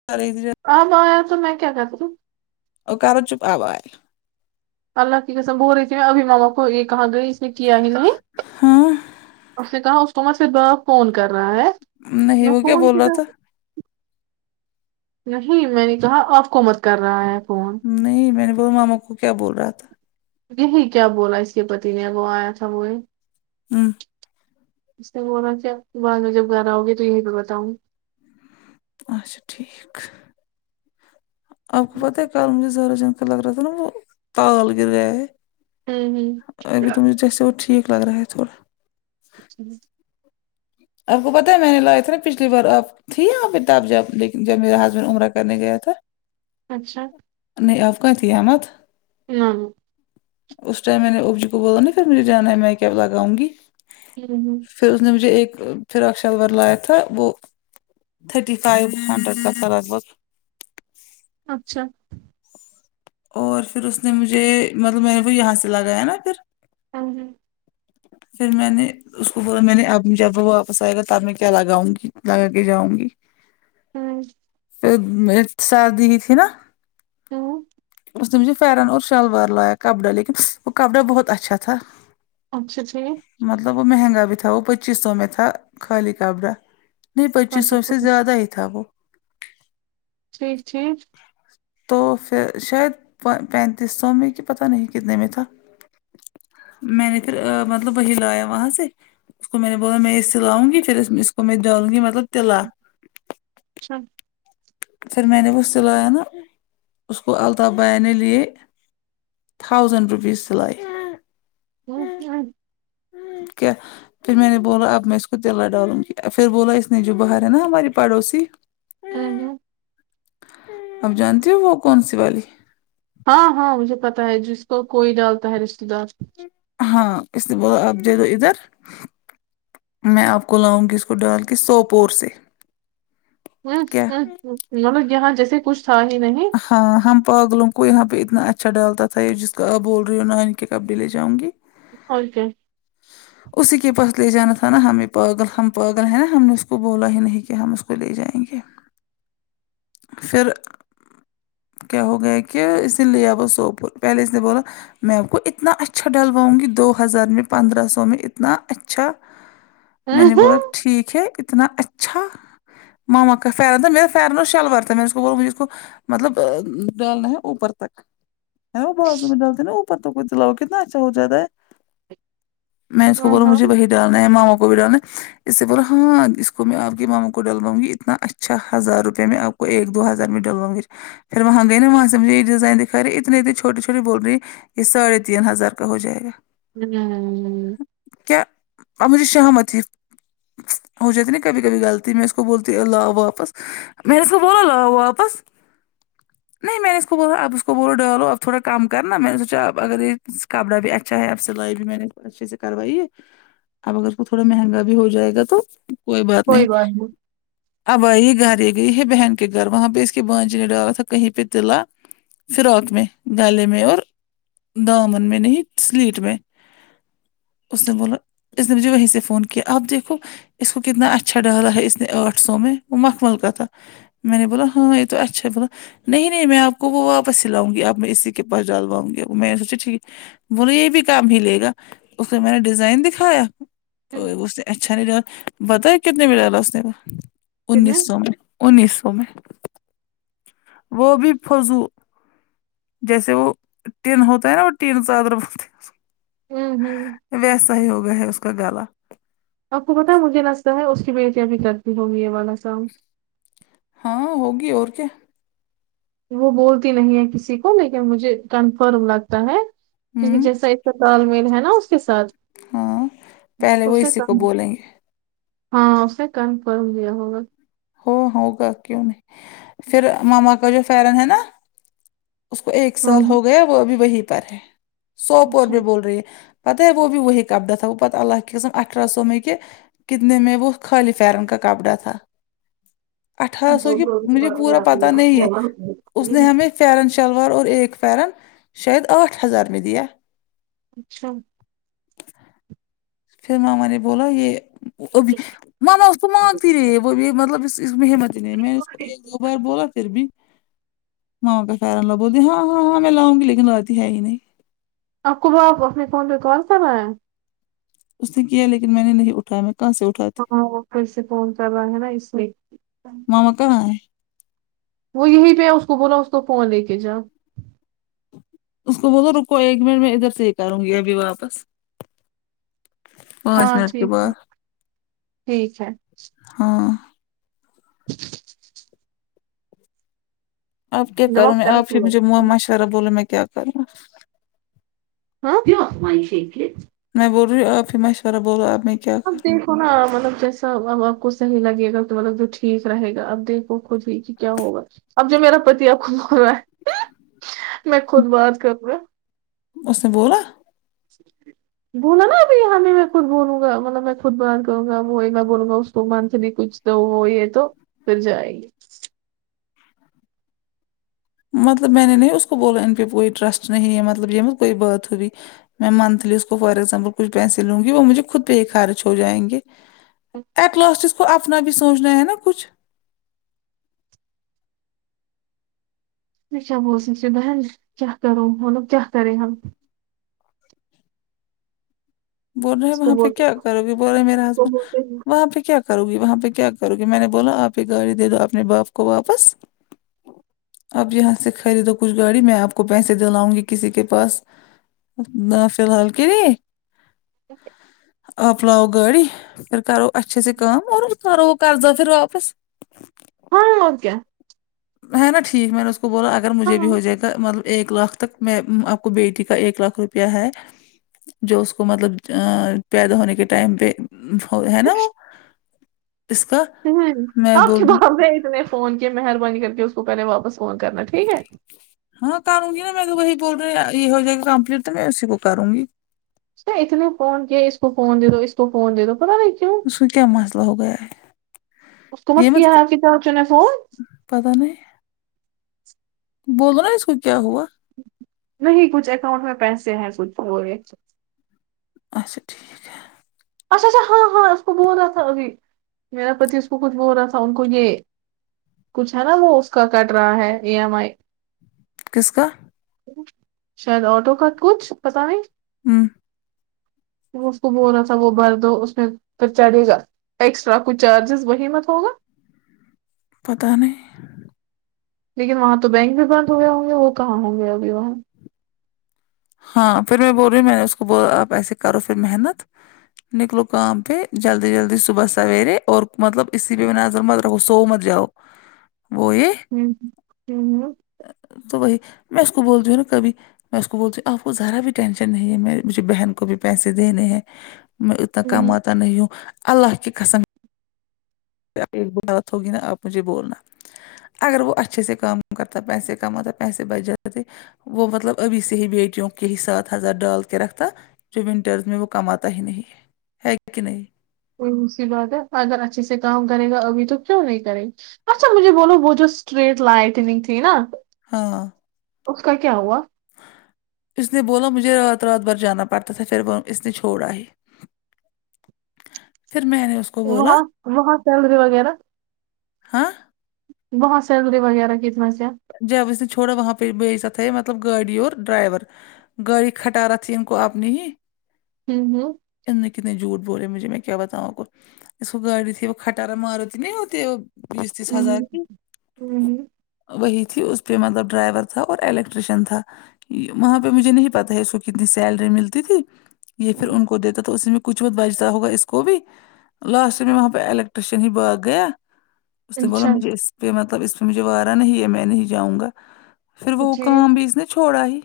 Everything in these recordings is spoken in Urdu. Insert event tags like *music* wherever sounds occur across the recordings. *unintelligible* آب آیا تو میں کیا کرتو وہ کرا *unintelligible* اللہ کی قسم *unintelligible* مما یے کہا گی اس نے کیا ہی نہیں ہاں اس نے کہا اس کو میں پھر فون کر رہا ہے نہیں میں وہ کیا فون بول رہا کیدا تھا نہیں میں نے کہا آف کو مت کر رہا ہے فون نہیں میں نے بول ماما کو کیا بول رہا تھا یہی کیا بولا اس کے پتی نے وہ آیا تھا وہ ہمم اس نے بولا کہ آپ بعد میں جب گھر آؤگے تو یہی پے بتاؤں اچھا ٹھیک آپ کو ہوں پتہ ہے *unintelligible* لگ رہا تھا نا وہ تال گر گیا ہے ہوں ابھی تو جیسے وہ ٹھیک لگ رہا ہے تھوڑا ٹھیک آپ کو پتہ ہے میں نے لایا تھا نا پچھلی بار آپ تھی یہاں پے تب جب لیکن جب میرا ہاسبینڈ عمرہ کرنے گیا تھا اچھا نہیں آپ *unintelligible* نہیں اس ٹائم میں نے اس کو بولا *unintelligible* لگاؤگی ہمم پھر اس نے مجھے ایک فراک شلور لایا تھا وہ تھرٹی فائیو ہنڈریڈ کا تھا لگ بھگ اچھا اور پھر اس نے مجھے مطلب میں نے بھی یہاں سے لگایا نا پھر ہاں جی پھر میں نے اس کو بولا میں نے اب جب واپس آئے گا تب میں کیا لگاؤں گی لگا کے جاؤں گی ہمم جب میں سردی ہی تھی نا ہمم اس نے مجھے پرن اور شلوار لایا کپڑا لیکن وہ کپڑا بہت اچھا تھا اچھا جی مطلب وہ مہنگا بھی تھا وہ پچیس سو میں تھا خالی کپڑا نہیں پچیس اچھا سو سے زیادہ ہی تھا وہ ٹھیک ٹھیک تو پھر شاید پینتیس سو میں کی پتہ نہیں کتنے میں تھا میں نے پھر مطلب وہی لایا وہاں سے اس کو میں نے بولا میں یے سلاؤں گی پھر اس کو میں ڈالوں گی مطلب تلا اچھا پھر میں نے وہ سلایا نا اس کو الطاف بھیا نے لیے تھاؤزنڈ روپیز سلائی وہ کیا ہے اوکے پھر میں نے بولا اب میں اس کو دلا ڈالوں گی پھر بولا اس نے جو باہر ہے نا ہماری پڑوسی *unintelligible* آپ جانتی ہو وہ کون سی والی ہاں ہاں مجھے پتا ہے جس کو کوئی ڈالتا ہے رشتے دار ہاں اس لیے بولو آپ دے دو ادھر میں آپ کو لاؤں گی اس کو ڈال کے سوپور سے کیا مطلب یہاں جیسے کچھ تھا ہی نہیں ہاں ہم پاگلوں کو یہاں پہ اتنا اچھا ڈالتا تھا یہ جس کو آپ بول رہی ہو نانی کے کپڈے لے جاؤں گی او کے اسی کے پاس لے جانا تھا نا ہم یہ پاگل ہم پاگل ہیں نا ہم نے اس کو بولا ہی نہیں کیا ہم اس کو لے جائیں گے پھر کیا ہو گیا کہ اسے لے اب وہ سوپور پہلے اس نے بولا میں آپ کو اتنا اچھا ڈلواؤں گی دو ہزار میں پندرہ سو میں اتنا اچھا میں ہوں، نے بولا ہوں، ٹھیک ہے اتنا اچھا ماما کا فائدہ میرے فیرنا شلوار تھا میں اس کو بولا میرے کو مطلب ڈالنا ہے اوپر تک ہے وہ بازو میں ڈالتے نا اوپر *unintelligible* چلاؤ کتنا اچھا ہو جاتا ہے میں اس ہاں کوبولوں ہاں مجھے وہی ڈان ہے ماما کو بھی ڈالنا نے اس سے بولو ہاں اس کو میں آپ کی ماما کو ڈلواؤں گی اتنا اچھا ہزار روپے میں آپ کو ایک دو ہزار میں ڈلواؤ گی پھر وہاں گئے نا وہاں سے مجھے ڈیزائن دکھا رہے اتنے چھوٹے چھوٹے بول رہے ہیں یہ ساڑھے تین ہزار کا ہو جائے گا ہممم کیا اب مجھے شرم اتی ہے ہو جاتی ہے نا کبھی کبھی غلطی میں اس کو بولتی لاؤ واپس میں نےاس کو بولا لاؤ واپس نہیں میں نے اس کو بولا آپ اس کو بولو ڈا لو اب تھوڑم کم کرنامیں نے سوچا اگر یہ *unintelligible* اچھا ہے اب سلائی بھی میں نے اچھے سے کروائی ہے اب اگر کو تھوڑا مہنگا بھی ہو جائے گا تو کوئی بات نہیں اب آ ئی یہ گھر یہ گئی ہے بہن کے گھر وہاں پہ اس کی بانجی نے ڈالا تھا کہیں پہ تلا فراک میں گالے میں اور دامن میں نہیں سلیٹ میں اس نے بولا اس نے مجھے وہیں سے فون کیا آپ دیکھو اس کو کتنا اچھا ڈالا ہے اس نے آٹھ سو میں وہ مخمل کا تھا میں نے بولا ہاں یہ تو اچھا بولا نہیں نہیں میں آپ کو وہ واپس سلاوگی اب میں اسی کے پس ڈالواؤں گی میں نے *unintelligible* بولے یہ بھی کام ہی لے گا اس کو میں نے ڈیزائن دکھایا ہوں، اسے اچھا نہیں ڈالا بتایا کتنے میں ڈالا اس نے کتنے انیس سو میں انیس سو میں وہ بھی فضو جیسے وہ ٹین ہوتا ہے نا وہ ٹین چادر بولتے ہے اسکو ہممم ہمم ویسا ہی ہوگیا ہے اس کا گلا آپ کو پتا مجھے لستا ہے اس کی بیٹیاں بھیھی کرتی ہوگی یہ والا کا م ہاں ہوگی اور کیا وہ بولتی نہیں ہے کسی کو لیکن مجھے کنفرم لگتا ہے کیونکہ ہوں جیسا اس کا تال میل ہے نا اس کے ساتھ ہاں پہلے وہ اسے اسی کو کم ہے بولیں گے ہاں اس نے کنفرم دیا ہوگا ہو ہوگا کیوں نہیں فھر ماما کا جو فرن ہے نا اس کو ایک ہاں سال ہاں، ہو گیا وہ ابھی وہی پر ہے سوپور اچھا بھی بول رہی ہے پتہ ہے وہ بھی وہی کپڑا تھا وہ پت اللہ کے قسم اٹہرا سو میں کے کتنے میں وہ خالی فرن کا کپڑا تھا اٹھارہ سو کی مجھے پورا پتا اچھا نہیں ہے اس نے ہمیں فیرن شلوار اور ایک فیر شاید آٹھ ہزار میں دیا اچھا پھر ماما نے بولا یہ اب مما اس تو مانگتی رہی وہ یہ مطلب اس اس میں ہمت ہی نہیں میں نے اس کو ایک دو بار بولا پھر بھی *unintelligible* لو بولے ہاں ہاں ہاں میں لاونگی لیکن لاتی ہے ہی نہیں *unintelligible* اپنے فون پہ کال کرنا ہے اس نے کیا لیکن میں نے نہیں اٹایا میں کہاں سے اٹھا ہاں پھر سے فون کر رہا ہے نا اس میں مما کہاں ہے وہ یہی پہ ہے اس کو بولا اس کو فون لے کے جاؤ اس کو بولو رکو ایک منٹ میں ادھر سے ہی کروں گی ابھی واپس پانچ ہاں منٹ کے ٹھیک ہے بعد ٹھیک ہے ہاں اب کیا جب کروں میں آپ ہی مجھے ترقی مشورہ بولے میں کیا کروںا ہاں میں بول رہی آپ ہی مشورہ بولواب میں کیا اب کروں دے تھوڑا مطلب جیسا اب آپ کو صحی لگے گا تو مطلب جو ٹھیک رہے گا اب دیکھو خود ہی کہ کیا ہوگا اب جو میرا پتی آپ کو رہا ہے میں خود بات کروں گا اس نے بولا جی جی بولا نا اب یہاں بھی خود بولوں گامطلب میں خود بیان کروں گا وہی میں بولوں گا اس کو من سے بھی کچھ تو وہ یہ تو پھر جائے گی مطلب میں نے نہیں اس کو بولا ان پہ کوئی ٹرسٹ نہیں ہے مطلب یہ کوئی بات ہوئی میں منتھلی اس کو فور ایگزامپل کچھ پیسے لوں گی وہ مجھے خود پہ خارج ہو جائیں گے ایٹ لاسٹ اس کو اپنا بھی سوچنا ہے نا کچھ *unintelligible* کیا کروں بولو اب کیا کریں ہم بول رہے ہیں اس کو وہاں پہ بولتے کیا کرو گی بولے اس میرا کو ہسبینڈ بولتے ہیں وہاں پہ کیا کروں گی وہاں پہ کیا کرو گی میں نے بولا آپ ہی گاڑی دے دو اپنے باپ کو واپس اپ یہاں سے خریدو کچھ گاڑی میں آپ کو پیسے دلااؤں گی کسی کے پاس نہ فی الحال کے اک آپ لاؤ گاڑی پھر کرو اچھے سے کام اور کرو وہ قرضہ پھر واپس ہاں اور کیا میں ہے نا ٹھیک میں نے اس کو بولا اگر ہاں مجھے بھی ہوں۔ ہو جائے گا مطلب ایک لاکھ تک میں آپ کو بیٹی کا ایک لاکھ روپیہ ہے جو اس کو مطلب پیدا ہونے کے ٹائم پہ بھوے ہے نا وہ اس کا ھمم میں آپ بول کے رہی باپ نے اتنے فون کی مہربانی کر کے اس کو پہلے واپس فون کرنا ٹھیک ہے ہاں کروں گی نا میں تو کو وہی بول رہی یہ ہو جائے گا کمپلیٹ تو میں اسی کو کروں گی اتنے فون کیا اس کو فون د دو اس کو فون دے دو پتا نہیں کیوں اس کو کیا مسئلہ ہو گیا ہے اس کو مت کیا ہے آپ کی *unintelligible* پتا نہیں بولو نا اس کو کیا ہوا نہیں کچھ اکاؤنٹ میں پیسے ہیں وہ ہے اچھا ٹھیک اچھا اچھا ہاں ہاں اس کو بول رہا تھا ابھی میرا پتی اس کو خود بول رہا تھا ان کو یہ کچھ ہے نا وہ اس کا کٹ رہا ہے ای ایم آئی کس کا شاید آٹو کا کچھ پتا نہیں امم اسکو بولا تھا وہ بھر دو اس میں پھر چارجز ایکسٹرا کچھ چارجز وہی مت ہوگا پتہ نہیں لیکن وہاں تو بینک بھی بند ہو گیا ہوں گا وہ کہاں ہوں گے ابھی وہاں ہاں پھر میں بول رہی میں نے اس کو آپ ایسے کرو پھر محنت نکلو کام تھے جلدی جلدی صبح سویرے اور مطلب اسی پہ میں نظر سو مت جاؤ وہ یہ ہم ھمم امم ھمم تو وہی میں اس کو بولتی ہوں نا کبھی میں اس کو بولتی آپ کو ذرا بھی ٹینشن نہیں ہے میں مجھے بہن کو بھی پیسے دینے ہیں میں اتنا ہوں کماتا نہیں ہوں اللہ کی قسم ایک بات ہوگی نا آپ مجھے بولنا اگر وہ اچھے سے کام کرتا پیسے کماتا پیسے بچ جاتے تھے وہ مطلب ابھی سے ہی بیٹیوں کے ہی ساتھ ہزار ڈال کے رکھتا جو ونٹرس میں وہ کماتا ہی نہیں ہے کہ نہیں کوئی مشکل بات ہے اگر اچھے سے کام کرے گا ابھی تو کیوں نہیں کرے اچھا مجھے بولو وہ جو اسٹریٹ لائٹنگ تھی نا ہاں اس کا کیا ہوا اس نے بولا مجھے رات رات بھر جانا پڑتا تھا پھر وہ اس نے چھوڑا ہے پھر میں نے اس کو بولا وہاں وہاں سیلری وغیرہ ہاں بہت سیلری وغیرہ کی سمسیا جب اسے چھوڑا وہاں پے بھیجا تھا یہ مطلب گاڑی اور ڈائیور گاڑی کھٹا را تھی ان کو اپ نے ہی ہم ہم اتنے کتنے جھوٹ بولے مجھے میں کیا بتاؤں اپ کو اس کو گاڑی تھی وہ کھٹارا ماروتھی نہیں ہوتی بیس تیس ہزار کی *unintelligible* وہی تھی اس پے مطلب ڈرائیور تھا اور الیکٹریشن تھا وہاں پے مجھے نہیں پتہ ہے اس کو کتنی سیلری ملتی تھی یہ پھر ہوں ان کو دیتا تو اس میں کچھ بت بجتا ہوگا اس کو بھی لاسٹ میں وہاں پے الیکٹریشن ہی بھگ گیا اس نے بولا اچھا مجھے اس پے مطلب اس پے مجھے وارہ نہیں ہے میں نہیں جاؤں گا پھر وہ ٹھیک کام بھی اس نے چھوڑا ہی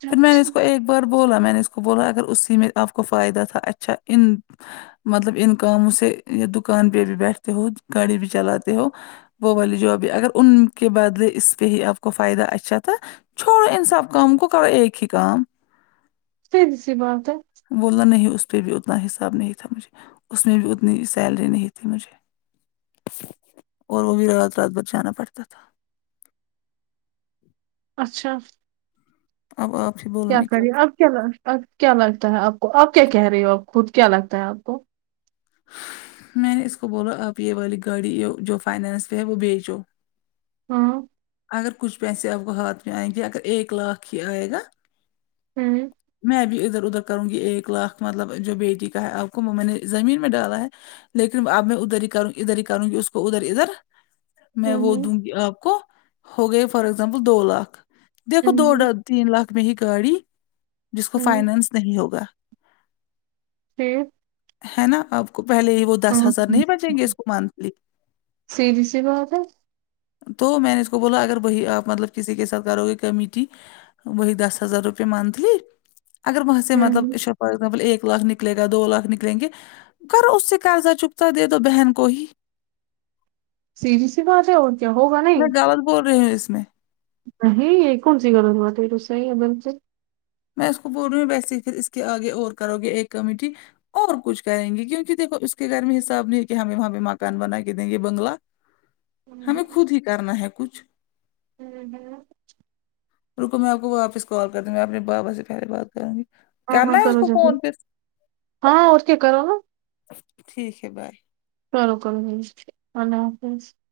چلو پھر میں نے اس کو ٹھیک ایک بار بولا میں نے اس کو بولا اگر اسی میں آپ کو فائدہ تھا اچھا ان مطلب ان کاموں سے دکان پے بھی بیٹھتے ہو گاڑی بھی چلاتے ہو وہ والی جو ابھی اگر ان کے بادلے اس پے ہی آپ کو فائدہ اچھا تھا چھوڑو ان سب کم کو کرو ایک ہی کام سیدھی سی بات ہے بولنا نہیں اس پے بھی اتنا حساب نہیں تھا مجھے اس میں بھی اتنی سیلری نہیں تھی مجھے اور وہ بھی رات رات بھر جانا پڑتا تھا اچھا اب آپ ہی با کیا کری آپ کیا کیا لگتا ہے آپ کو آپ کیا کہہ رہی ہو آپ خود کیا لگتا ہے آپ کو میں نے اس کو بولا آپ یے والی گاڑی جو فائنانس پے ہے وہ بیچو ہاں اگر کچھ پیسے آپ کو ہاتھ میں آئیں گے اگر ایک لاکھ ہی آئے گا *unintelligible* میں بھی ادھر ادھر کروں گی ایک لاکھ مطلب جو بیٹی کا ہے آپ کو وہ میں نے زمین میں ڈالا ہے لیکن اب میں ادھر ہی کروں ادھر ہی کروں گی اس کو ادھر ادھر میں وہ ہوں دوں گی آپ کو ہو گئے فار ایگزامپل دو لاکھ دیکھو دو ہوں ڈن تین لاکھ میں ہی گاڑی جس کو ہوں فائنانس نہیں ہوگا پھر ہے نہ آپ کو پہلے ہی وہ دس ہاں ہزار نہیں بچیں گے اس کو منتھلی سیدھی سی بات ہے تو میں نے اس کو بولا اگر وہی آپ مطلب کسی کے ساتھ کرو گے کمیٹی وہی دس ہزار روپئے منتھلی اگر وہاں سے ہوں مطلب ہوں اشا فرض میں بولی ایک لاکھ نکلے گا دو لاکھ نکلیں گے کرو اس سے قرضہ چکتا دے دو بہن کو ہی سیدھی سی بات ہیں اور کیا ہوگا میں نہیں گلت بول رہی ہوں اس میں نہیں یے کونسی گلت بات ہے یے تو صحیح ہے بالکل میں اس کو بول رہی ہوں ویسے اس کے آگے اور کرو گے ایک کمیٹی اور کچھ کہیں گے کیونکی دیکھو اس کے گھر میں حساب نہیں کہ ہم وہاں پے مکان بنا کے دینگے بنگلہ ہوں ہمیں خود ہی کرنا ہے کچھ *unintelligible* رکو میں آپ کو واپس کال کروں میں اپنے بابا سے پہلے بات کروں گی ہاں کرنا ہاں ہے اس کرو کو جب فون پھر ہاں اس کی کرو نہ ٹھیک ہے بار چلو کوئی نہیں اللہ حافظ